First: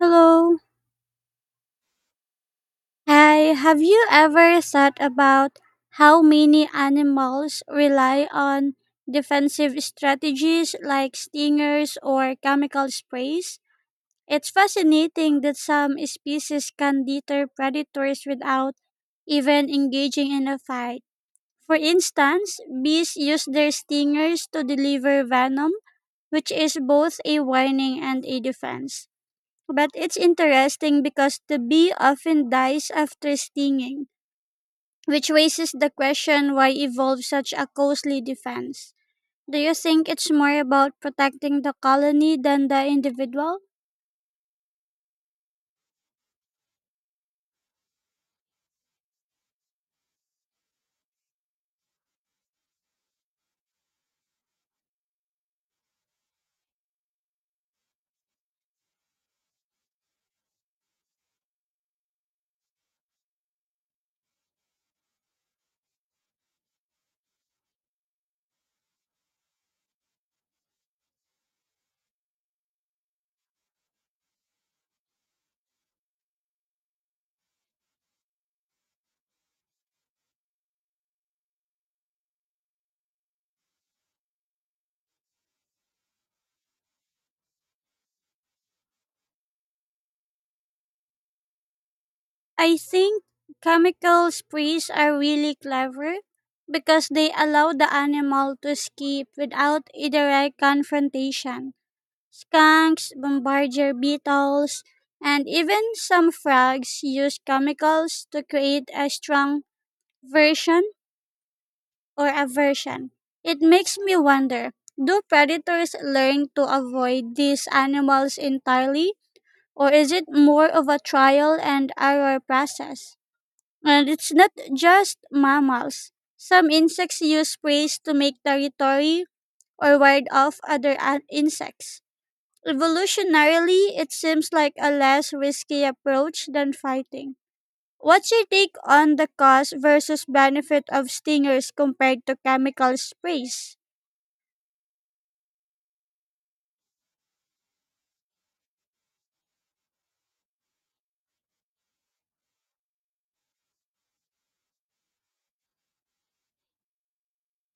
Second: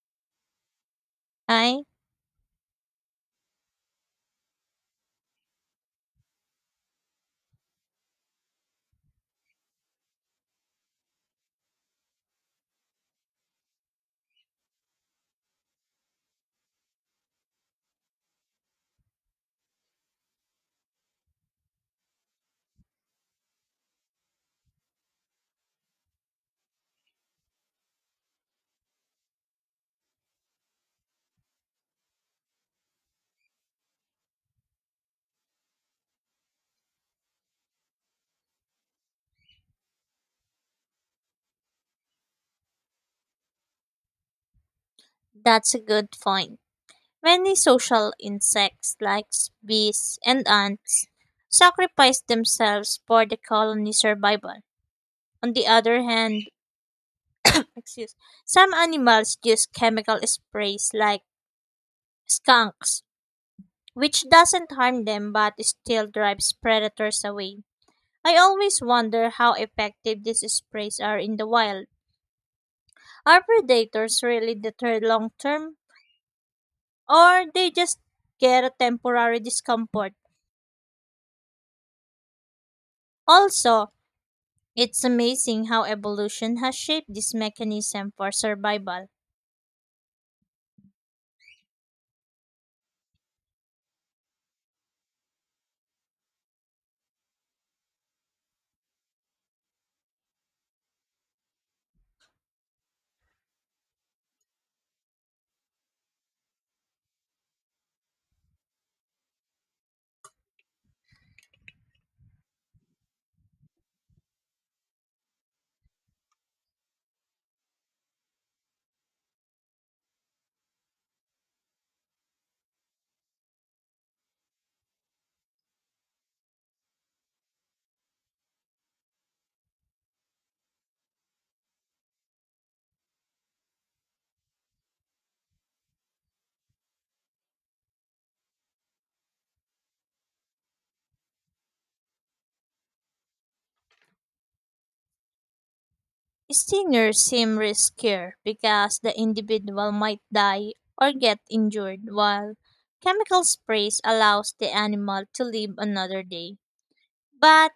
Hello. Ay, Hi. Have you ever thought about how many animals rely on defensive strategies like stingers or chemical sprays? It's fascinating that some species can deter predators without even engaging in a fight. For instance, bees use their stingers to deliver venom, which is both a warning and a defense. But it's interesting because the bee often dies after stinging, which raises the question, why evolve such a costly defense? Do you think it's more about protecting the colony than the individual? that's a good point. Many social insects like bees and ants sacrifice themselves for the colony's survival. On the other hand, excuse, some animals use chemical sprays like skunks, which doesn't harm them but still drives predators away. I always wonder how effective these sprays are in the wild. Are predators really deterred long term, or they just get a temporary discomfort? Also, it's amazing how evolution has shaped this mechanism for survival. I think chemical sprays are really clever because they allow the animal to escape without a direct confrontation. Skunks, bombardier beetles, and even some frogs use chemicals to create a strong version or aversion. It makes me wonder, do predators learn to avoid these animals entirely, or is it more of a trial and error process? And it's not just mammals. Some insects use preys to make territory or ward off other insects. Evolutionarily, it seems like a less risky approach than fighting. What's your take on the cost versus benefit of stingers compared to chemical sprays? Stingers seem riskier because the individual might die or get injured, while chemical sprays allows the animal to live another day. But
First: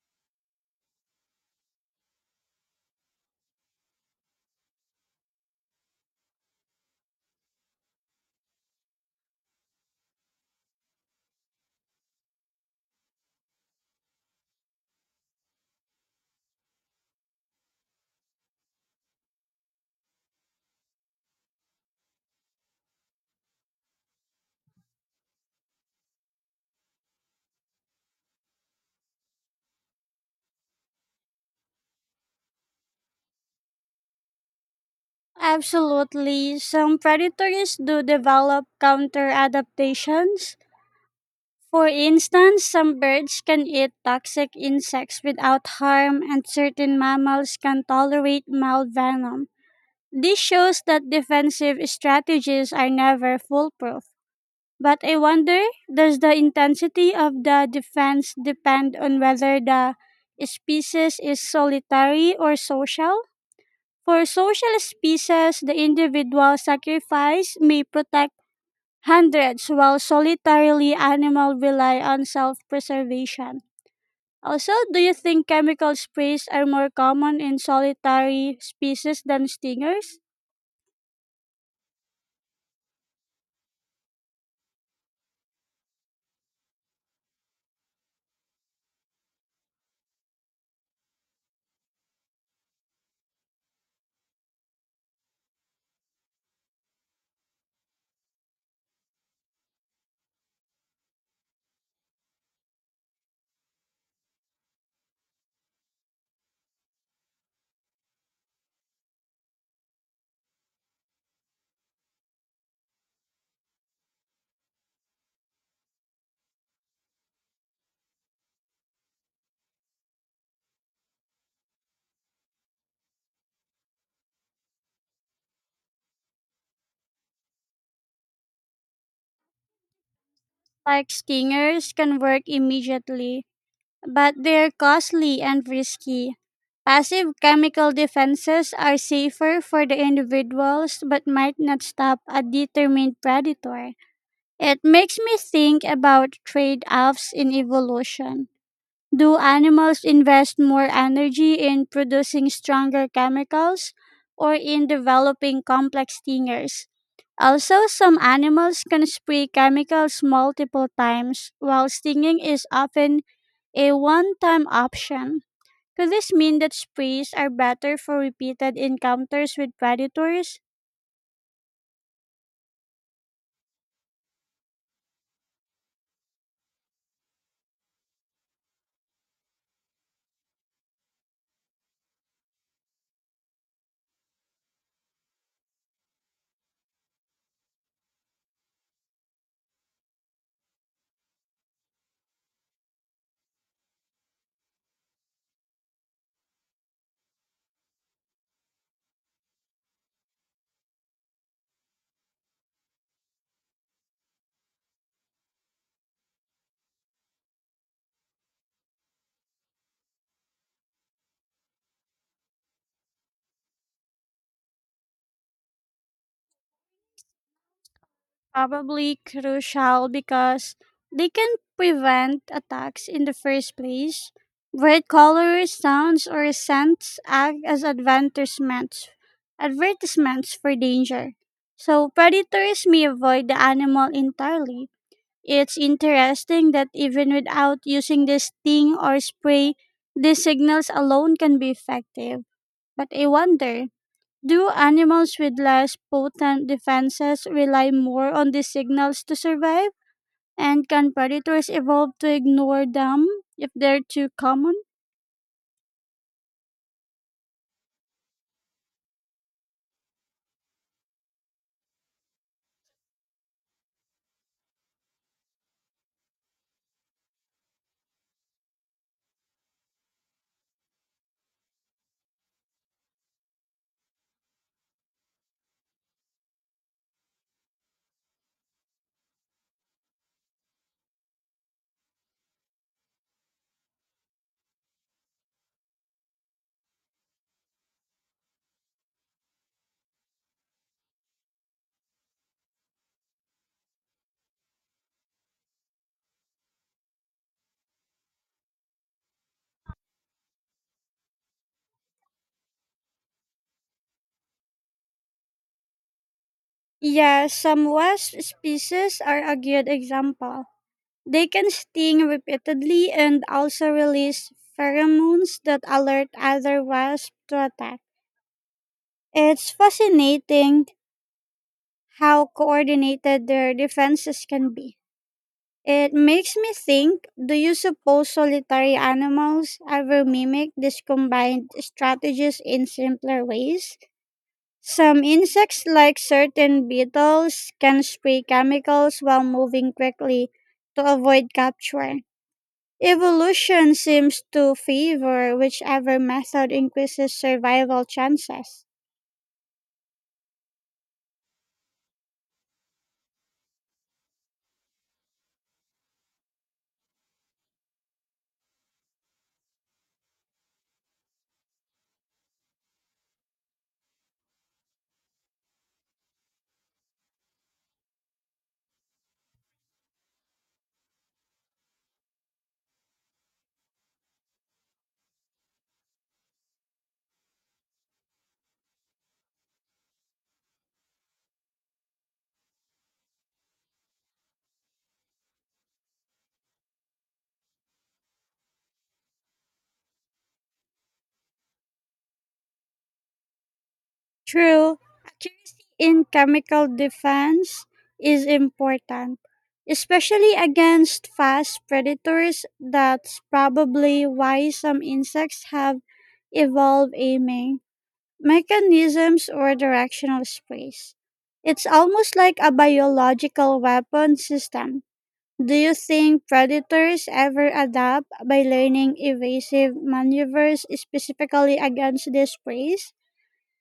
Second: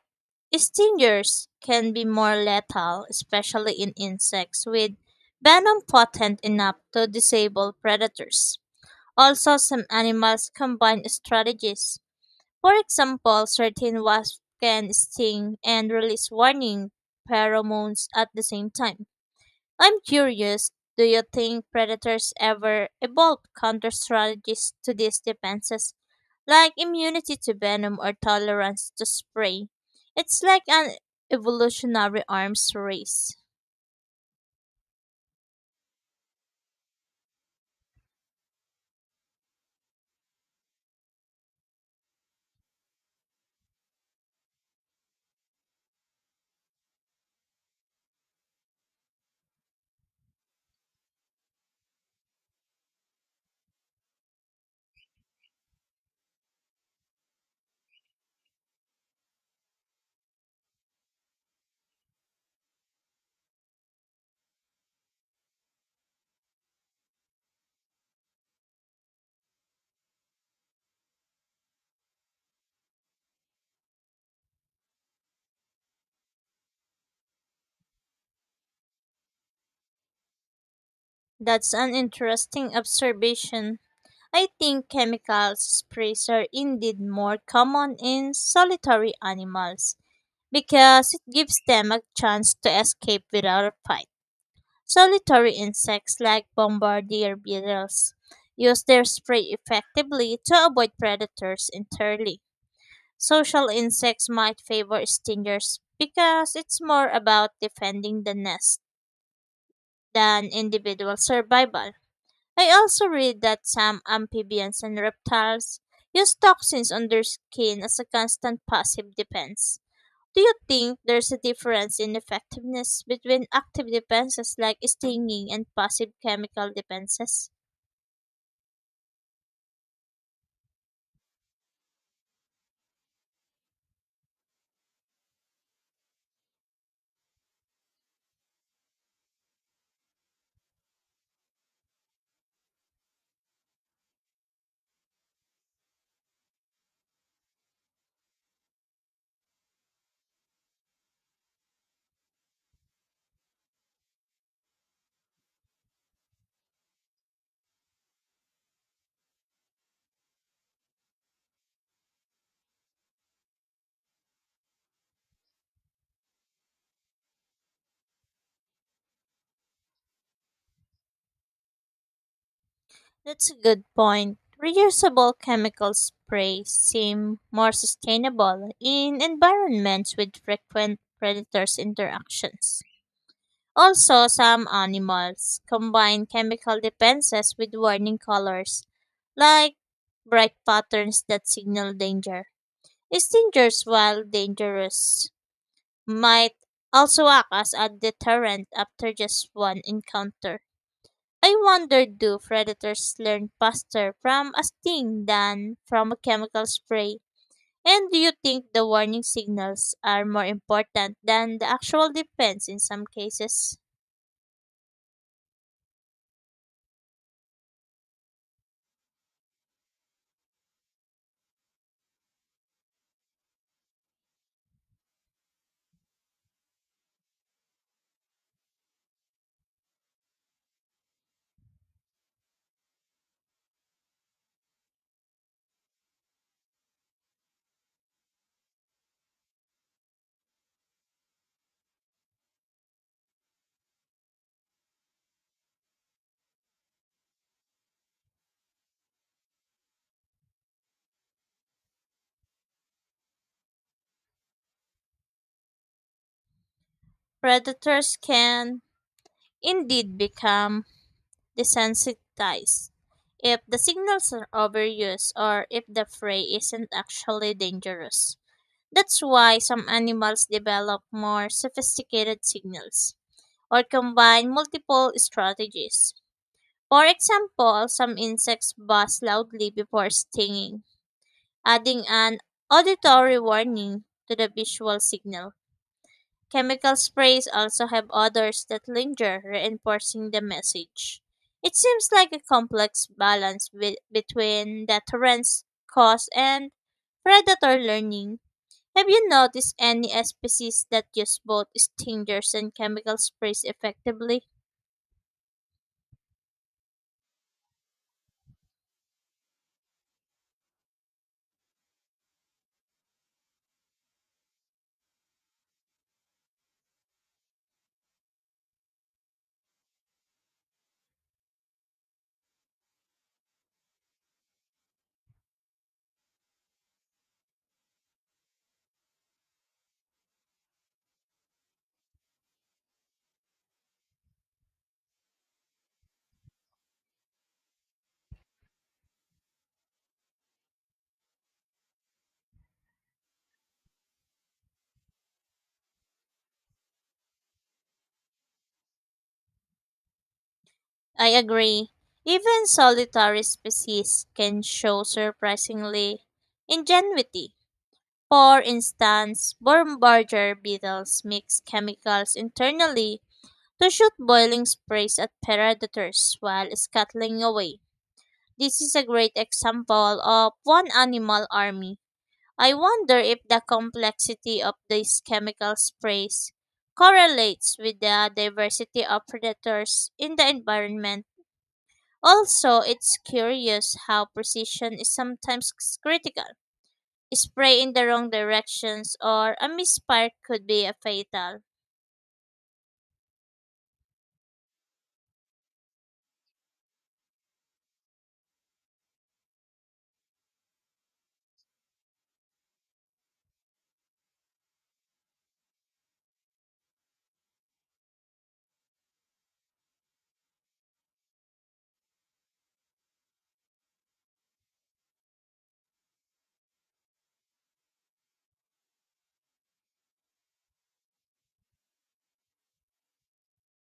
stingers can be more lethal, especially in insects with venom potent enough to disable predators. Also, some animals combine strategies. For example, certain wasps can sting and release warning pheromones at the same time. I'm curious, do you think predators ever evolve counter strategies to these defenses, like immunity to venom or tolerance to spray? It's like an evolutionary arms race. Absolutely. Some predators do develop counter adaptations. For instance, some birds can eat toxic insects without harm, and certain mammals can tolerate mild venom. This shows that defensive strategies are never foolproof. But I wonder, does the intensity of the defense depend on whether the species is solitary or social? For social species, the individual sacrifice may protect hundreds, while solitarily animals rely on self preservation. Also, do you think chemical sprays are more common in solitary species than stingers? That's an interesting observation. I think chemical sprays are indeed more common in solitary animals because it gives them a chance to escape without a fight. Solitary insects like bombardier beetles use their spray effectively to avoid predators entirely. Social insects might favor stingers because it's more about defending the nest than individual survival. I also read that some amphibians and reptiles use toxins on their skin as a constant passive defense. Do you think there's a difference in effectiveness between active defenses like stinging and passive chemical defenses? Like stingers can work immediately, but they're costly and risky. Passive chemical defenses are safer for the individuals but might not stop a determined predator. It makes me think about trade offs in evolution. Do animals invest more energy in producing stronger chemicals or in developing complex stingers? Also, some animals can spray chemicals multiple times, while stinging is often a one time option. Could this mean that sprays are better for repeated encounters with predators? That's a good point. Reusable chemical sprays seem more sustainable in environments with frequent predators interactions. Also, some animals combine chemical defenses with warning colors, like bright patterns that signal danger. Stingers, while dangerous, might also act as a deterrent after just one encounter. I wonder, do predators learn faster from a sting than from a chemical spray? And do you think the warning signals are more important than the actual defense in some cases? Probably crucial because they can prevent attacks in the first place. Bright colors, sounds, or scents act as advertisements for danger. So predators may avoid the animal entirely. It's interesting that even without using the sting or spray, these signals alone can be effective. But I wonder, do animals with less potent defenses rely more on these signals to survive? And can predators evolve to ignore them if they're too common? Predators can indeed become desensitized if the signals are overused or if the prey isn't actually dangerous. That's why some animals develop more sophisticated signals or combine multiple strategies. For example, some insects buzz loudly before stinging, adding an auditory warning to the visual signal. Chemical sprays also have odors that linger, reinforcing the message. It seems like a complex balance between deterrence, cost, and predator learning. Have you noticed any species that use both stingers and chemical sprays effectively? Yeah, some wasp species are a good example. They can sting repeatedly and also release pheromones that alert other wasps to attack. It's fascinating how coordinated their defenses can be. It makes me think, do you suppose solitary animals ever mimic these combined strategies in simpler ways? Some insects, like certain beetles, can spray chemicals while moving quickly to avoid capture. Evolution seems to favor whichever method increases survival chances. I agree. Even solitary species can show surprisingly ingenuity. For instance, worm barger beetles mix chemicals internally to shoot boiling sprays at predators while scuttling away. This is a great example of one animal army. I wonder if the complexity of these chemical sprays correlates with the diversity of predators in the environment. Also, it's curious how precision is sometimes critical. Spray in the wrong directions or a misfire could be a fatal. True, accuracy in chemical defense is important, especially against fast predators. That's probably why some insects have evolved aiming mechanisms or directional space. It's almost like a biological weapon system. Do you think predators ever adapt by learning evasive maneuvers specifically against this prey?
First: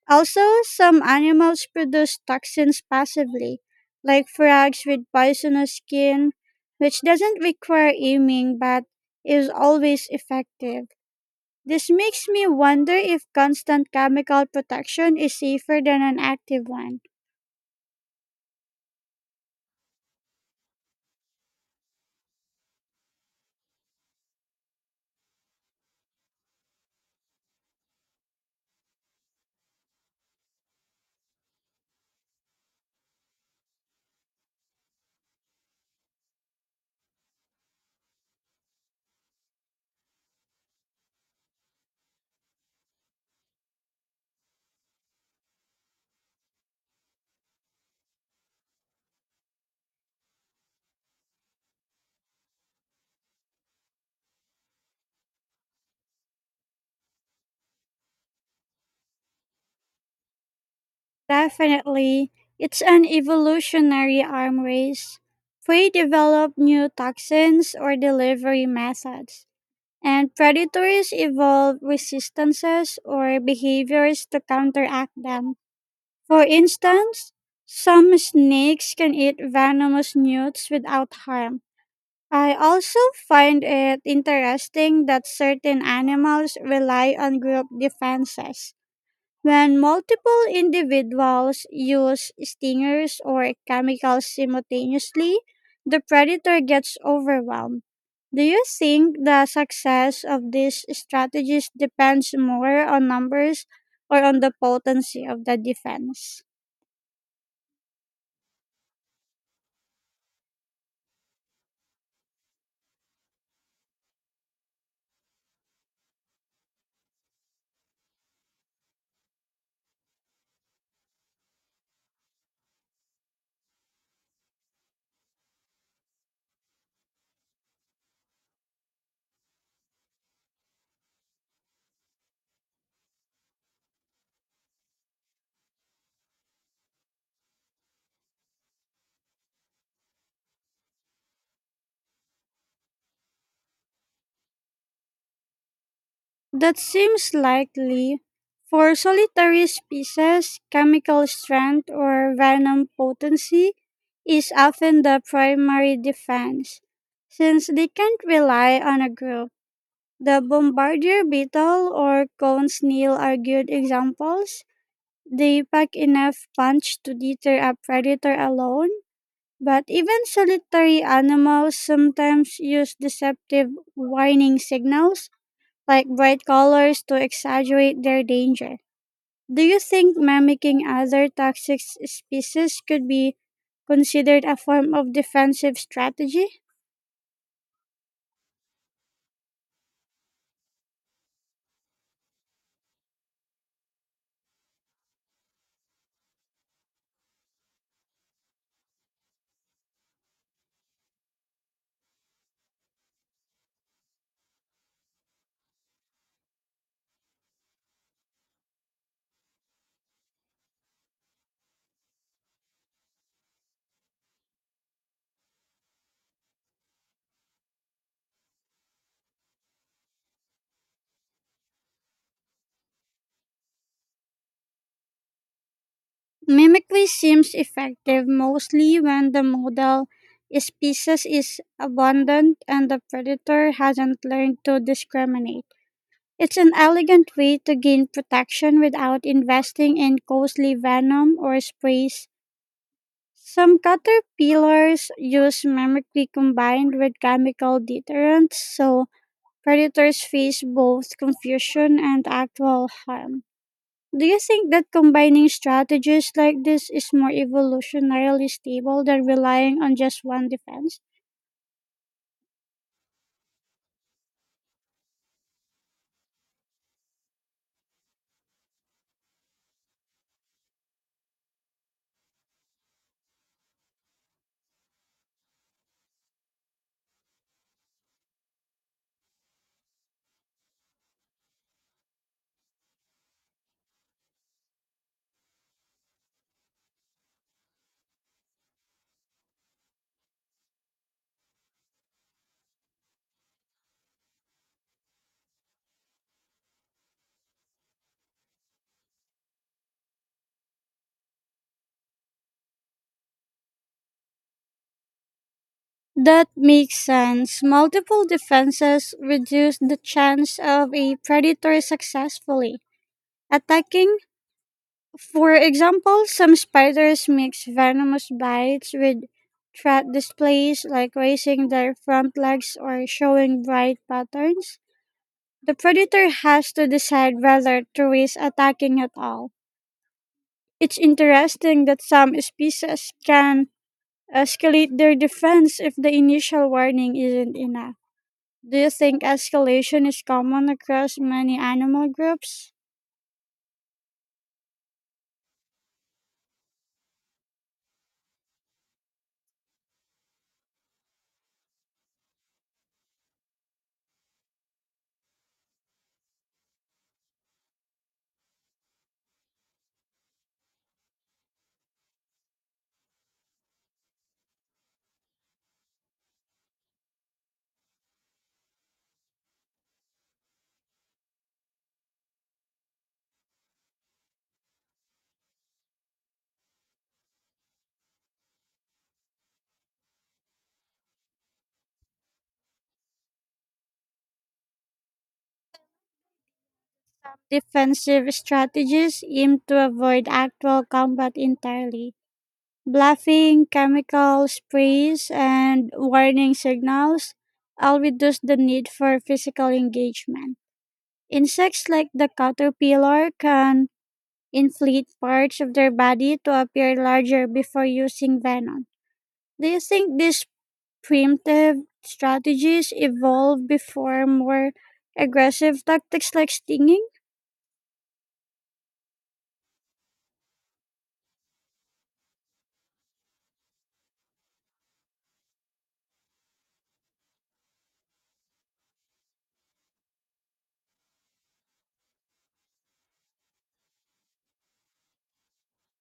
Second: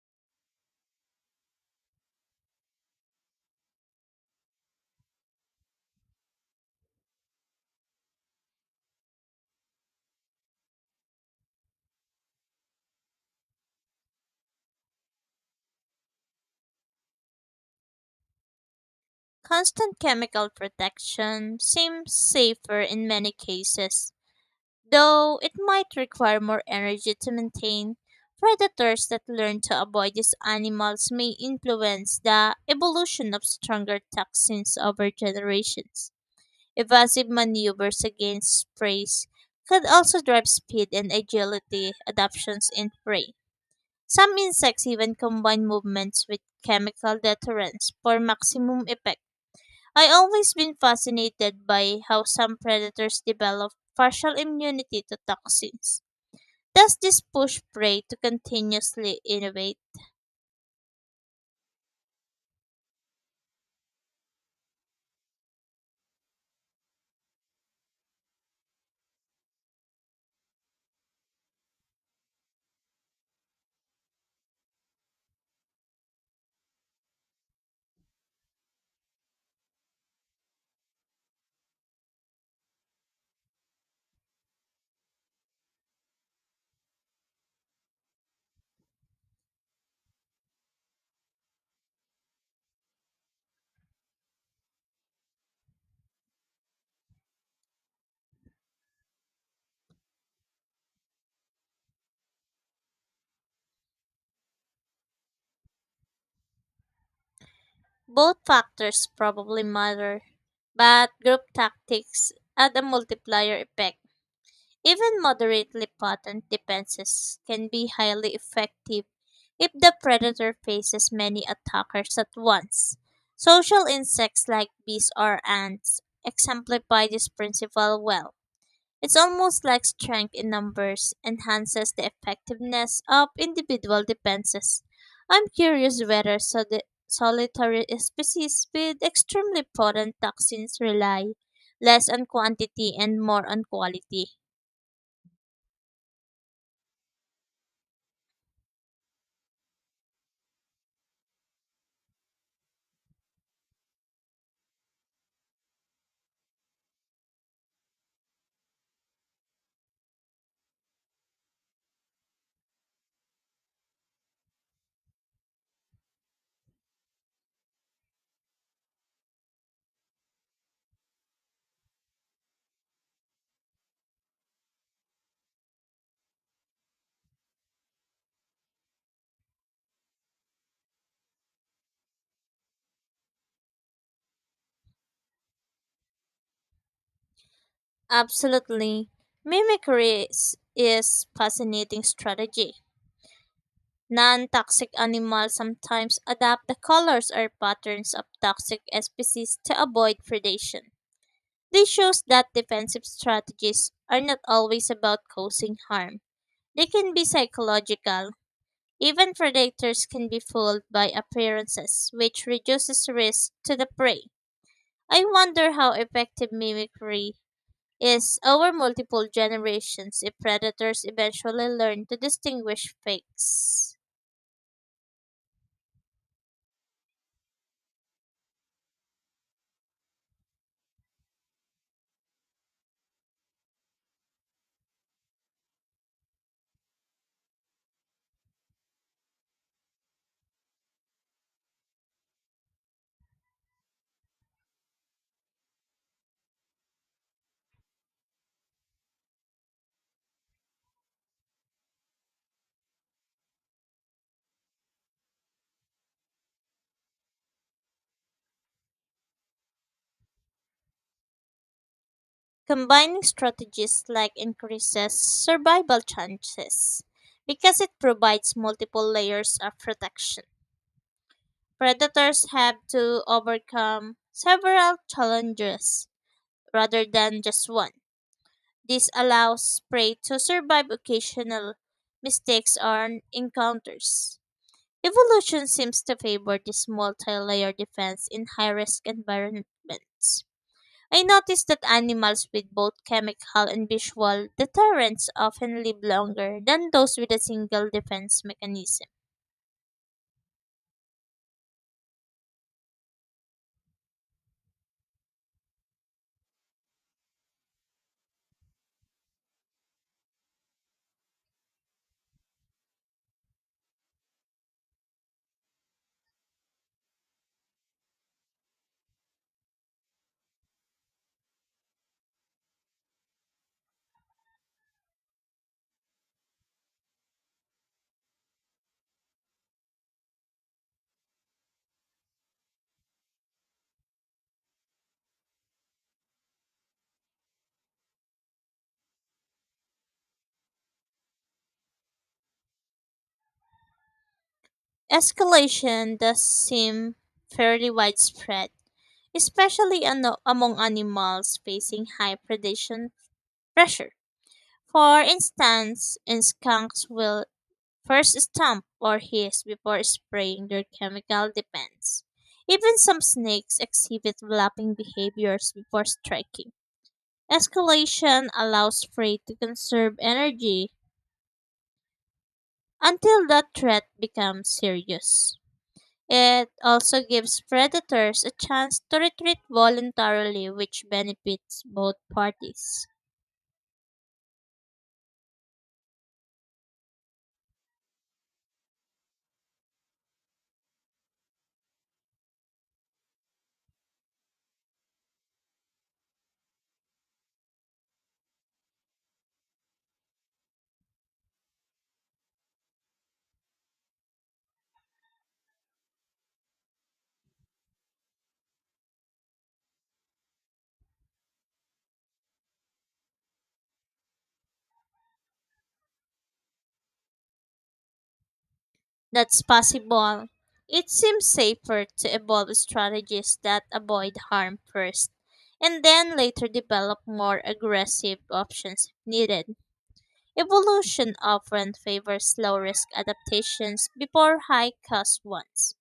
Also, some animals produce toxins passively, like frogs with poisonous skin, which doesn't require aiming but is always effective. This makes me wonder if constant chemical protection is safer than an active one. Constant chemical protection seems safer in many cases, though it might require more energy to maintain. Predators that learn to avoid these animals may influence the evolution of stronger toxins over generations. Evasive maneuvers against preys could also drive speed and agility adaptations in prey. Some insects even combine movements with chemical deterrence for maximum effect. I always been fascinated by how some predators develop partial immunity to toxins. Does this push Prey to continuously innovate? Definitely, it's an evolutionary arm race. Prey develop new toxins or delivery methods, and predators evolve resistances or behaviors to counteract them. For instance, some snakes can eat venomous newts without harm. I also find it interesting that certain animals rely on group defenses. When multiple individuals use stingers or chemicals simultaneously, the predator gets overwhelmed. Do you think the success of these strategies depends more on numbers or on the potency of the defense? Both factors probably matter, but group tactics add a multiplier effect. Even moderately potent defenses can be highly effective if the predator faces many attackers at once. Social insects like bees or ants exemplify this principle well. It's almost like strength in numbers enhances the effectiveness of individual defenses. I'm curious whether solitary species with extremely potent toxins rely less on quantity and more on quality. That seems likely. For solitary species, chemical strength or venom potency is often the primary defense. Since they can't rely on a group, the bombardier beetle or cone snail are good examples. They pack enough punch to deter a predator alone, but even solitary animals sometimes use deceptive warning signals like bright colors to exaggerate their danger. Do you think mimicking other toxic species could be considered a form of defensive strategy? Absolutely. Mimicry is fascinating strategy. Non-toxic animals sometimes adapt the colors or patterns of toxic species to avoid predation. This shows that defensive strategies are not always about causing harm. They can be psychological. Even predators can be fooled by appearances, which reduces risk to the prey. I wonder how effective mimicry is over multiple generations if predators eventually learn to distinguish fakes. Mimicry seems effective mostly when the model species is abundant and the predator hasn't learned to discriminate. It's an elegant way to gain protection without investing in costly venom or sprays. Some caterpillars use mimicry combined with chemical deterrents, so predators face both confusion and actual harm. Do you think that combining strategies like this is more evolutionarily stable than relying on just one defense? Combining strategies like increases survival chances because it provides multiple layers of protection. Predators have to overcome several challenges rather than just one. This allows prey to survive occasional mistakes or encounters. Evolution seems to favor this multi layer defense in high risk environments. I noticed that animals with both chemical and visual deterrents often live longer than those with a single defense mechanism. That makes sense. Multiple defenses reduce the chance of a predator successfully attacking. For example, some spiders mix venomous bites with threat displays like raising their front legs or showing bright patterns. The predator has to decide whether to risk attacking at all. It's interesting that some species can escalate their defense if the initial warning isn't enough. Do you think escalation is common across many animal groups? Escalation does seem fairly widespread, especially among animals facing high predation pressure. For instance, in skunks will first stomp or hiss before spraying their chemical defense. Even some snakes exhibit lapping behaviors before striking. Escalation allows prey to conserve energy until the threat becomes serious. It also gives predators a chance to retreat voluntarily, which benefits both parties. Defensive strategies aim to avoid actual combat entirely. Bluffing, chemical sprays, and warning signals all reduce the need for physical engagement. Insects like the caterpillar can inflate parts of their body to appear larger before using venom. Do you think these primitive strategies evolved before more aggressive tactics like stinging? That's possible. It seems safer to evolve strategies that avoid harm first, and then later develop more aggressive options if needed. Evolution often favors low risk adaptations before high cost ones.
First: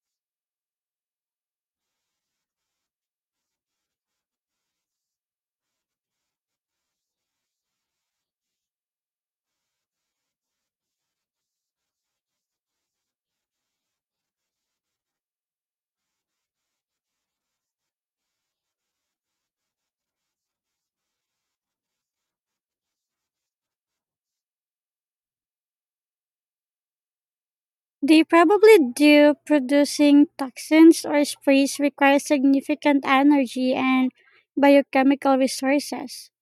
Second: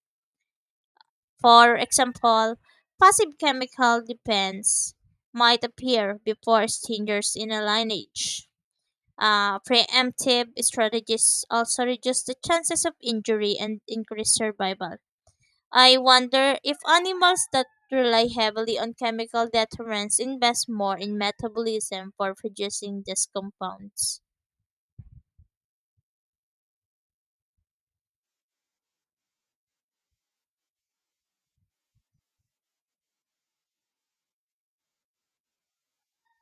For example, passive chemical defense might appear before strangers in a lineage. Preemptive strategies also reduce the chances of injury and increase survival. I wonder if animals that rely heavily on chemical deterrence invest more in metabolism for producing these compounds. They probably do. Producing toxins or sprays requires significant energy and biochemical resources.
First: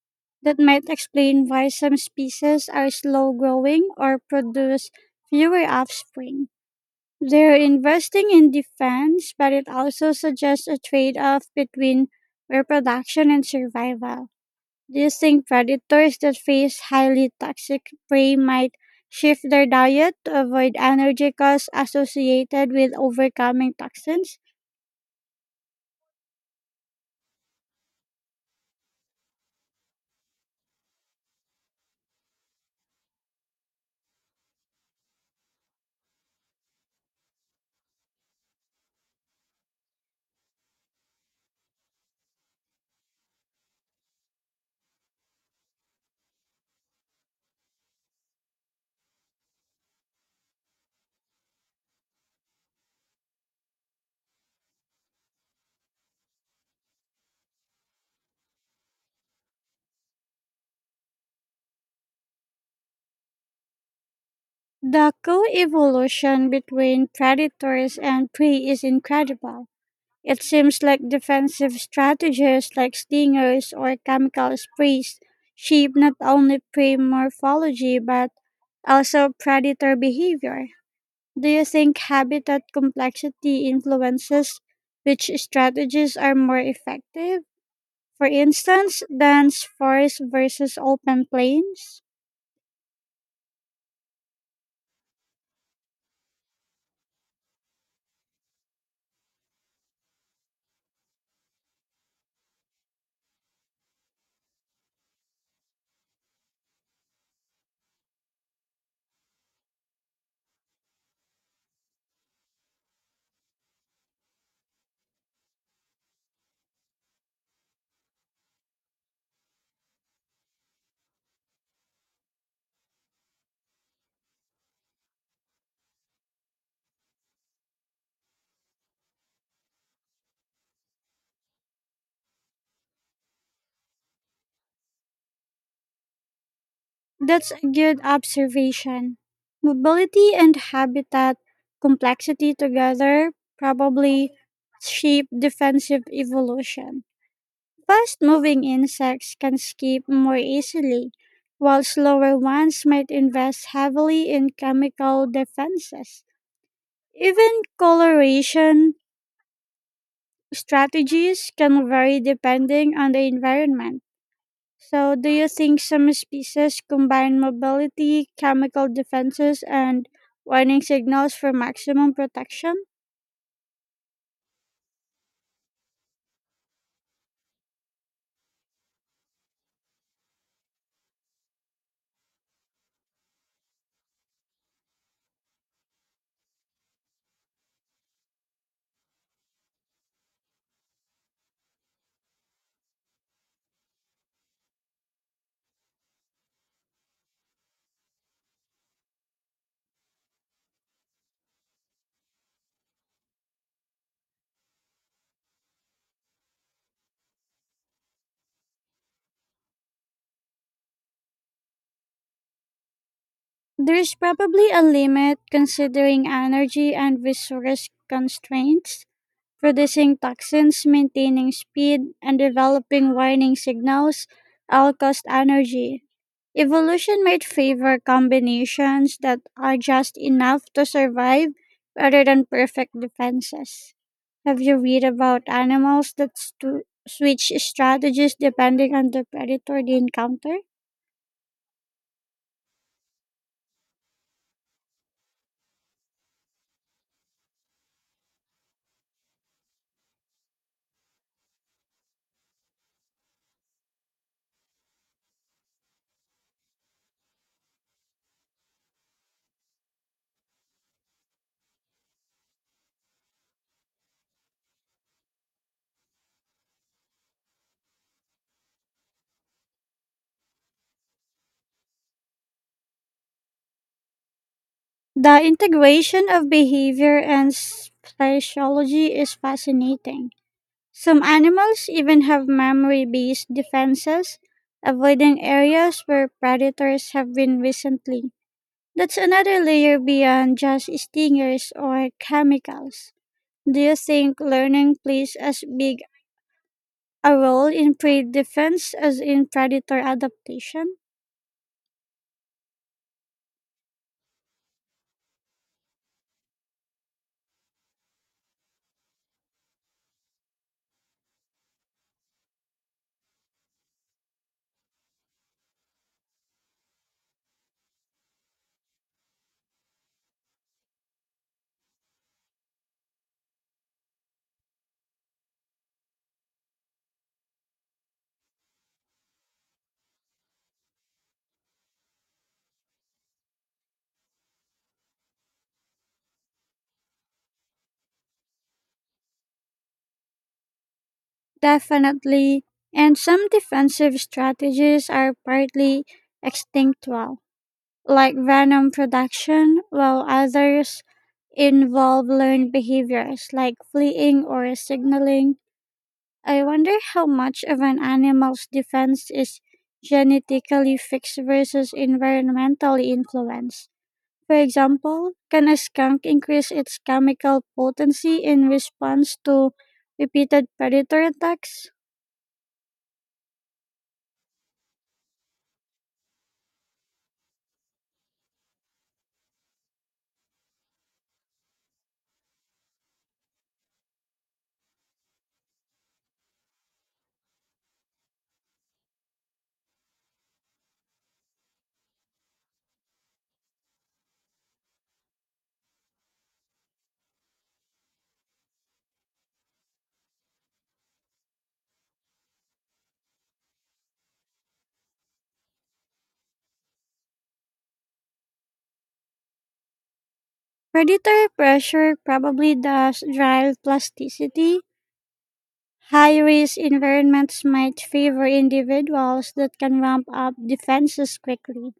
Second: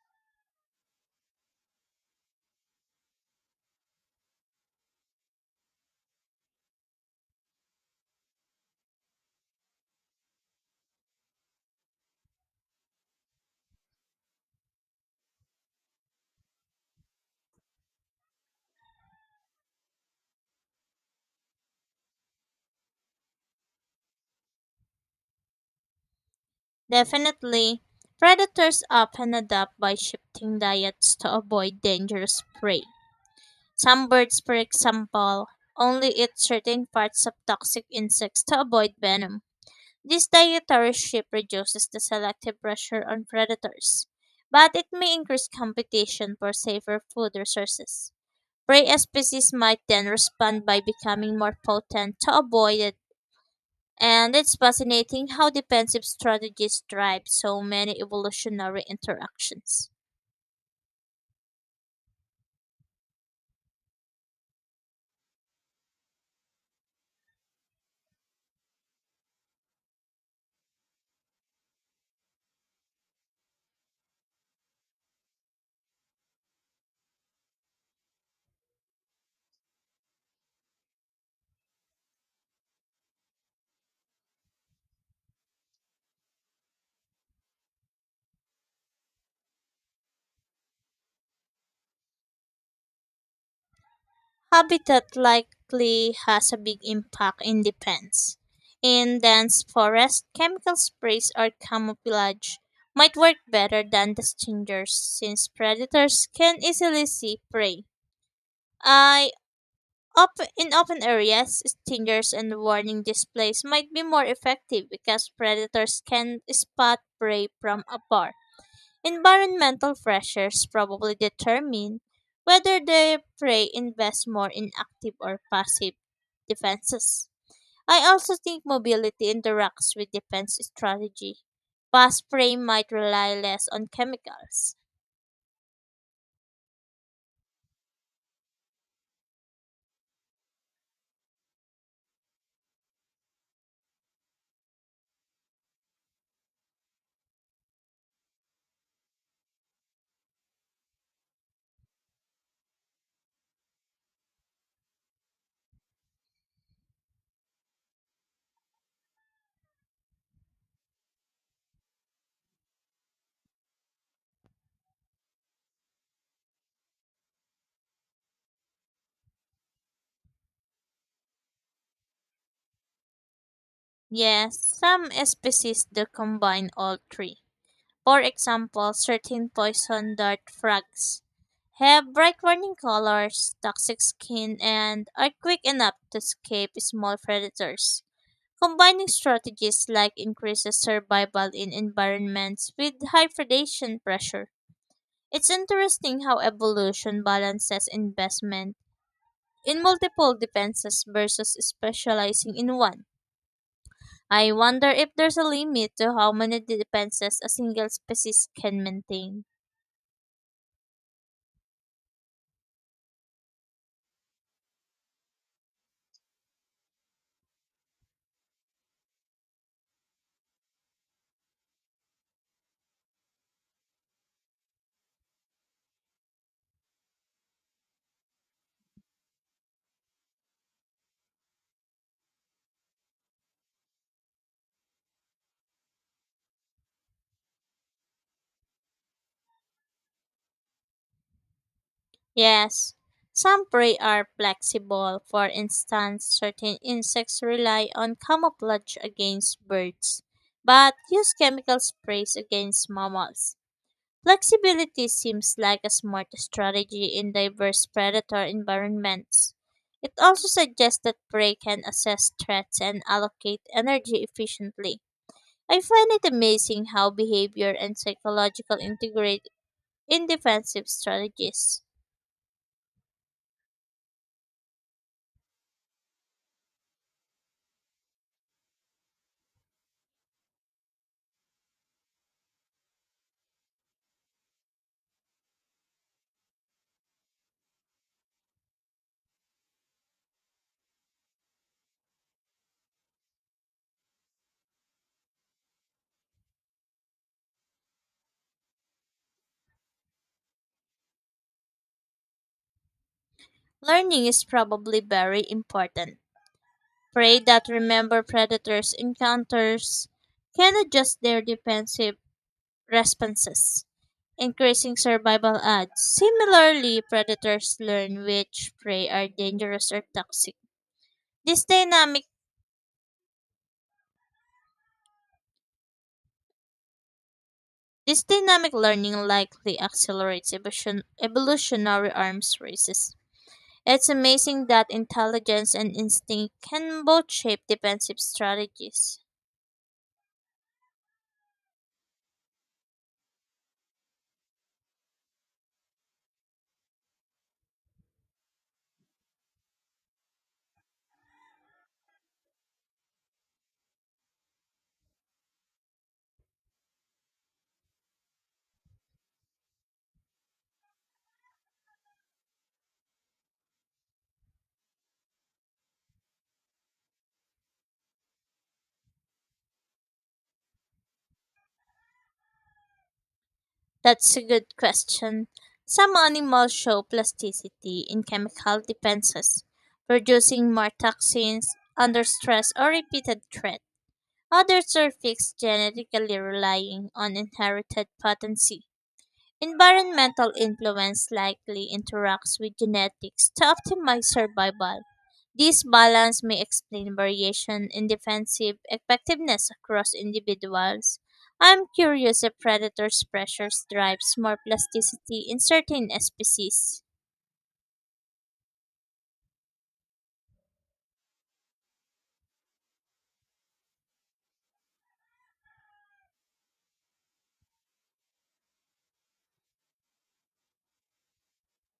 That might explain why some species are slow growing or produce fewer offspring. They're investing in defense, but it also suggests a trade off between reproduction and survival. Do you think predators that face highly toxic prey might shift their diet to avoid energy costs associated with overcoming toxins? Definitely, predators often adapt by shifting diets to avoid dangerous prey. Some birds, for example, only eat certain parts of toxic insects to avoid venom. This dietary shift reduces the selective pressure on predators, but it may increase competition for safer food resources. Prey species might then respond by becoming more potent to avoid it, and it's fascinating how defensive strategies drive so many evolutionary interactions. The co-evolution between predators and prey is incredible. It seems like defensive strategies like stingers or chemical sprays shape not only prey morphology but also predator behavior. Do you think habitat complexity influences which strategies are more effective? For instance, dense forests versus open plains? Habitat likely has a big impact in defense. In dense forest, chemical sprays or camouflage might work better than distingers since predators can easily see prey. I up In open areas, stingers and warning displays might be more effective because predators can spot prey from afar. Environmental pressures probably determine whether the prey invests more in active or passive defenses. I also think mobility interacts with defense strategy. Fast prey might rely less on chemicals. That's a good observation. Mobility and habitat complexity together probably shape defensive evolution. Fast moving insects can escape more easily, while slower ones might invest heavily in chemical defenses. Even coloration strategies can vary depending on the environment. So, do you think some species combine mobility, chemical defenses, and warning signals for maximum protection? Yes, some species do combine all three. For example, certain poison dart frogs have bright warning colors, toxic skin, and are quick enough to escape small predators. Combining strategies like increases survival in environments with high predation pressure. It's interesting how evolution balances investment in multiple defenses versus specializing in one. I wonder if there's a limit to how many defenses a single species can maintain. There is probably a limit considering energy and resource constraints. Producing toxins, maintaining speed, and developing warning signals all cost energy. Evolution might favor combinations that are just enough to survive rather than perfect defenses. Have you read about animals that switch strategies depending on the predator they encounter? Yes, some prey are flexible. For instance, certain insects rely on camouflage against birds, but use chemical sprays against mammals. Flexibility seems like a smart strategy in diverse predator environments. It also suggests that prey can assess threats and allocate energy efficiently. I find it amazing how behavior and psychological integrate in defensive strategies. The integration of behavior and speciology is fascinating. Some animals even have memory based defenses, avoiding areas where predators have been recently. That's another layer beyond just stingers or chemicals. Do you think learning plays as big a role in prey defense as in predator adaptation? Learning is probably very important. Prey that remember predators' encounters can adjust their defensive responses, increasing survival odds. Similarly, predators learn which prey are dangerous or toxic. This dynamic this dynamic learning likely accelerates evolution, evolutionary arms races. It's amazing that intelligence and instinct can both shape defensive strategies. Definitely. And some defensive strategies are partly extinctual, like venom production, while others involve learned behaviors like fleeing or signaling. I wonder how much of an animal's defense is genetically fixed versus environmentally influenced. For example, can a skunk increase its chemical potency in response to repeated predator attacks? That's a good question. Some animals show plasticity in chemical defenses, producing more toxins under stress or repeated threat. Others are fixed genetically relying on inherited potency. Environmental influence likely interacts with genetics to optimize survival. This balance may explain variation in defensive effectiveness across individuals. I'm curious if predators' pressures drives more plasticity in certain species. Predatory pressure probably does drive plasticity. High risk environments might favor individuals that can ramp up defenses quickly.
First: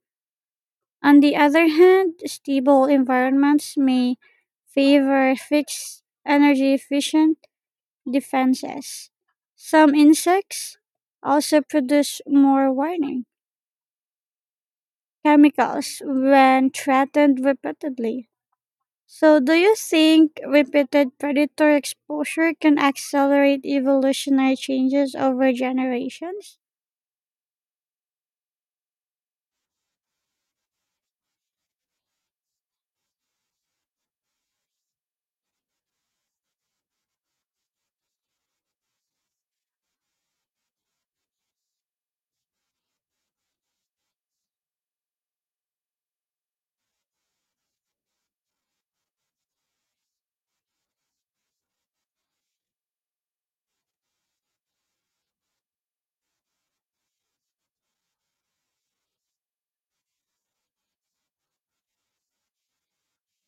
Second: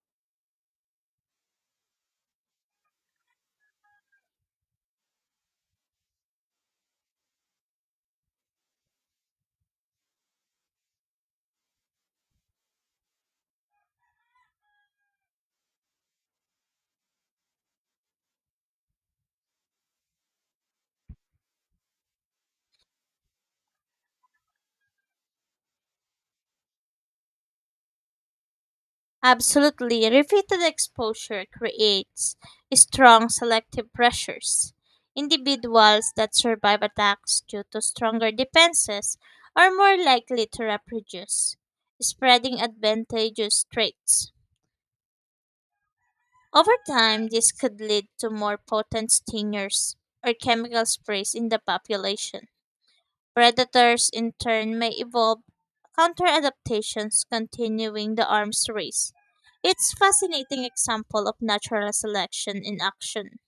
On the other hand, stable environments may favor fixed energy efficient defenses. Some insects also produce more warning chemicals when threatened repeatedly. So, do you think repeated predator exposure can accelerate evolutionary changes over generations? Absolutely. Repeated exposure creates strong selective pressures. Individuals that survive attacks due to stronger defenses are more likely to reproduce, spreading advantageous traits. Over time, this could lead to more potent stingers or chemical sprays in the population. Predators, in turn, may evolve counter adaptations, continuing the arms race. It's fascinating example of natural selection in action.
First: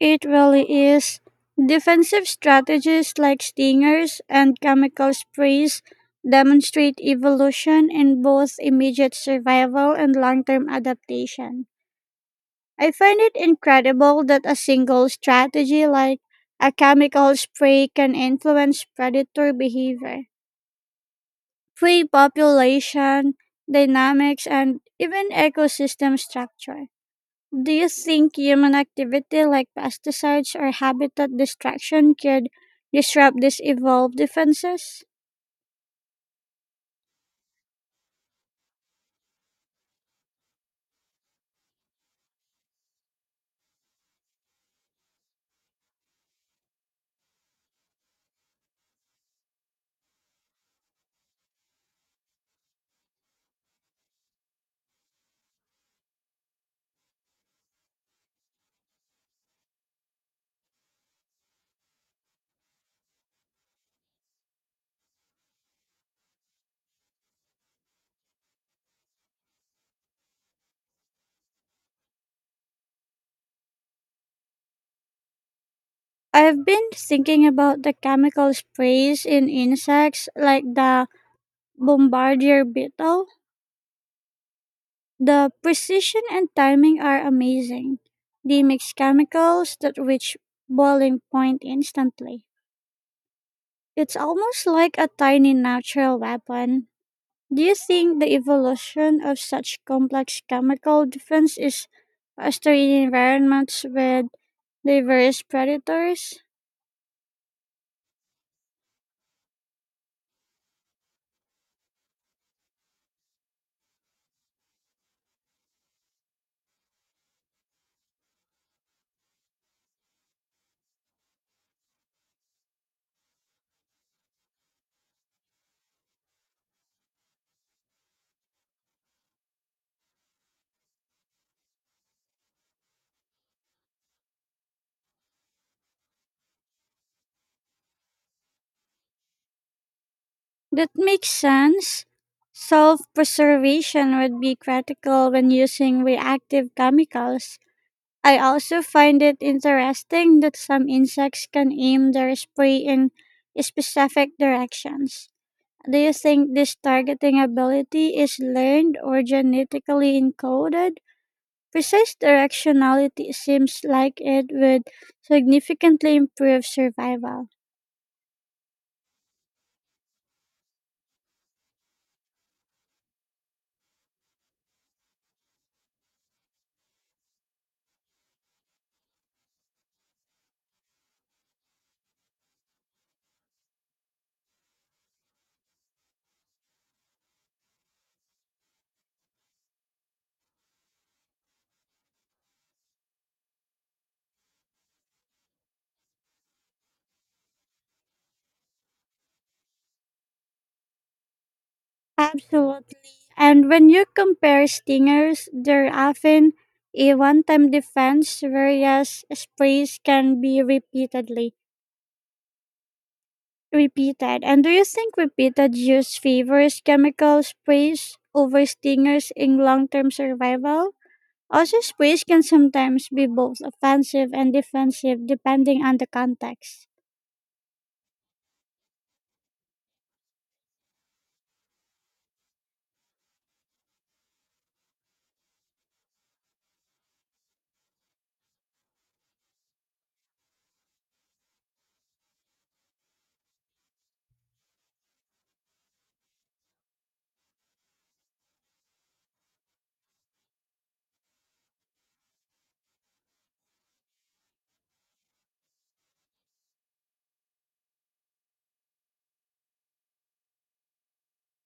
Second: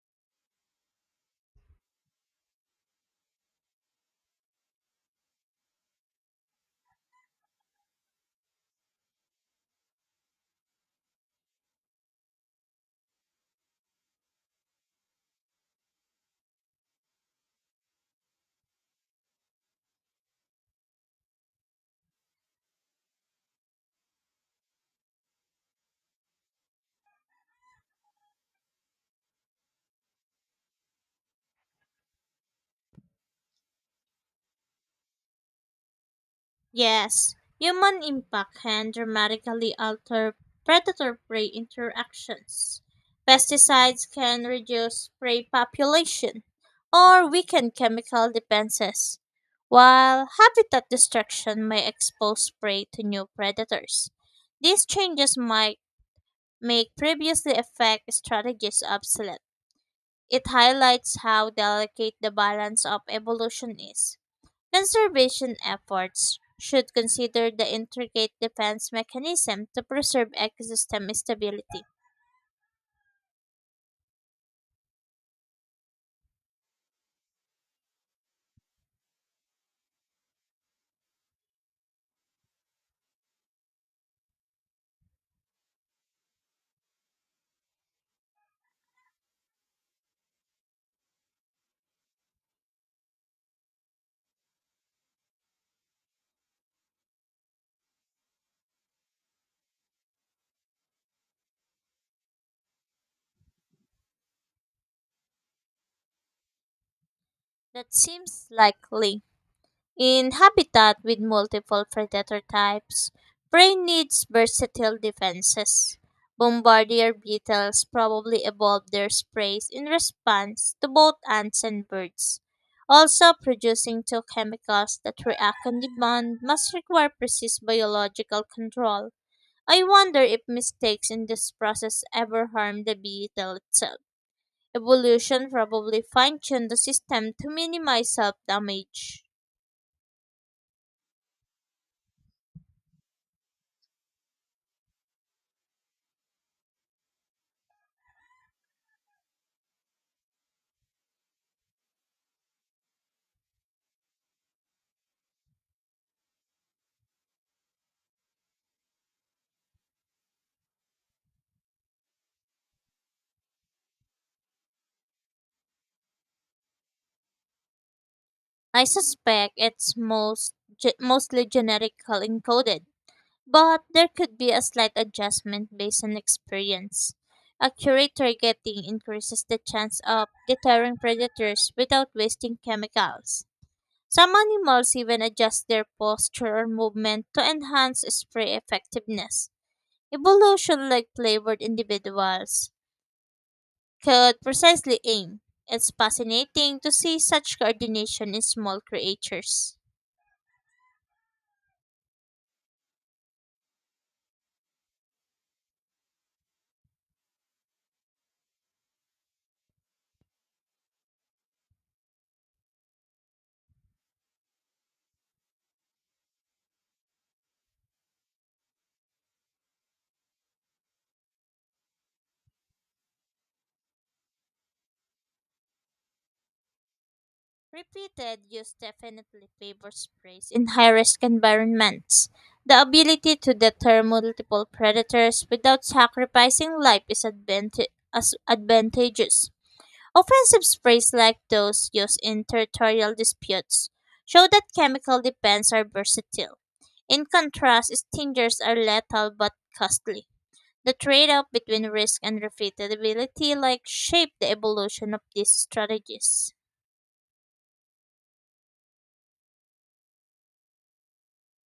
It really is. Defensive strategies like stingers and chemical sprays demonstrate evolution in both immediate survival and long term adaptation. I find it incredible that a single strategy like a chemical spray can influence predator behavior, prey population dynamics, and even ecosystem structure. Do you think human activity like pesticides or habitat destruction could disrupt these evolved defenses? Yes, human impact can dramatically alter predator-prey interactions. Pesticides can reduce prey population or weaken chemical defenses, while habitat destruction may expose prey to new predators. These changes might make previously effective strategies obsolete. It highlights how delicate the balance of evolution is. Conservation efforts should consider the intricate defense mechanism to preserve ecosystem stability. I've been thinking about the chemical sprays in insects like the bombardier beetle. The precision and timing are amazing. They mix chemicals that reach boiling point instantly. It's almost like a tiny natural weapon. Do you think the evolution of such complex chemical defense is faster in environments with diverse predators? That seems likely. In habitat with multiple predator types, prey needs versatile defenses. Bombardier beetles probably evolved their sprays in response to both ants and birds. Also, producing two chemicals that react on demand must require precise biological control. I wonder if mistakes in this process ever harm the beetle itself. Evolution probably fine tuned the system to minimize self damage. That makes sense. Self preservation would be critical when using reactive chemicals. I also find it interesting that some insects can aim their spray in specific directions. Do you think this targeting ability is learned or genetically encoded? Precise directionality seems like it would significantly improve survival. I suspect it's most mostly genetically encoded, but there could be a slight adjustment based on experience. Accurate targeting increases the chance of deterring predators without wasting chemicals. Some animals even adjust their posture or movement to enhance spray effectiveness. Evolution like flavored individuals could precisely aim. It's fascinating to see such coordination in small creatures. Absolutely. And when you compare stingers, they're often a one-time defense, whereas sprays can be repeated. And do you think repeated use favors chemical sprays over stingers in long-term survival? Also, sprays can sometimes be both offensive and defensive depending on the context. Repeated use definitely favors praise in high risk environments. The ability to deter multiple predators without sacrificing life is as advantageous. Offensive sprays like those used in territorial disputes show that chemical defense are versatile. In contrast, stingers are lethal but costly. The trade off between risk and repeatability like shaped the evolution of these strategies.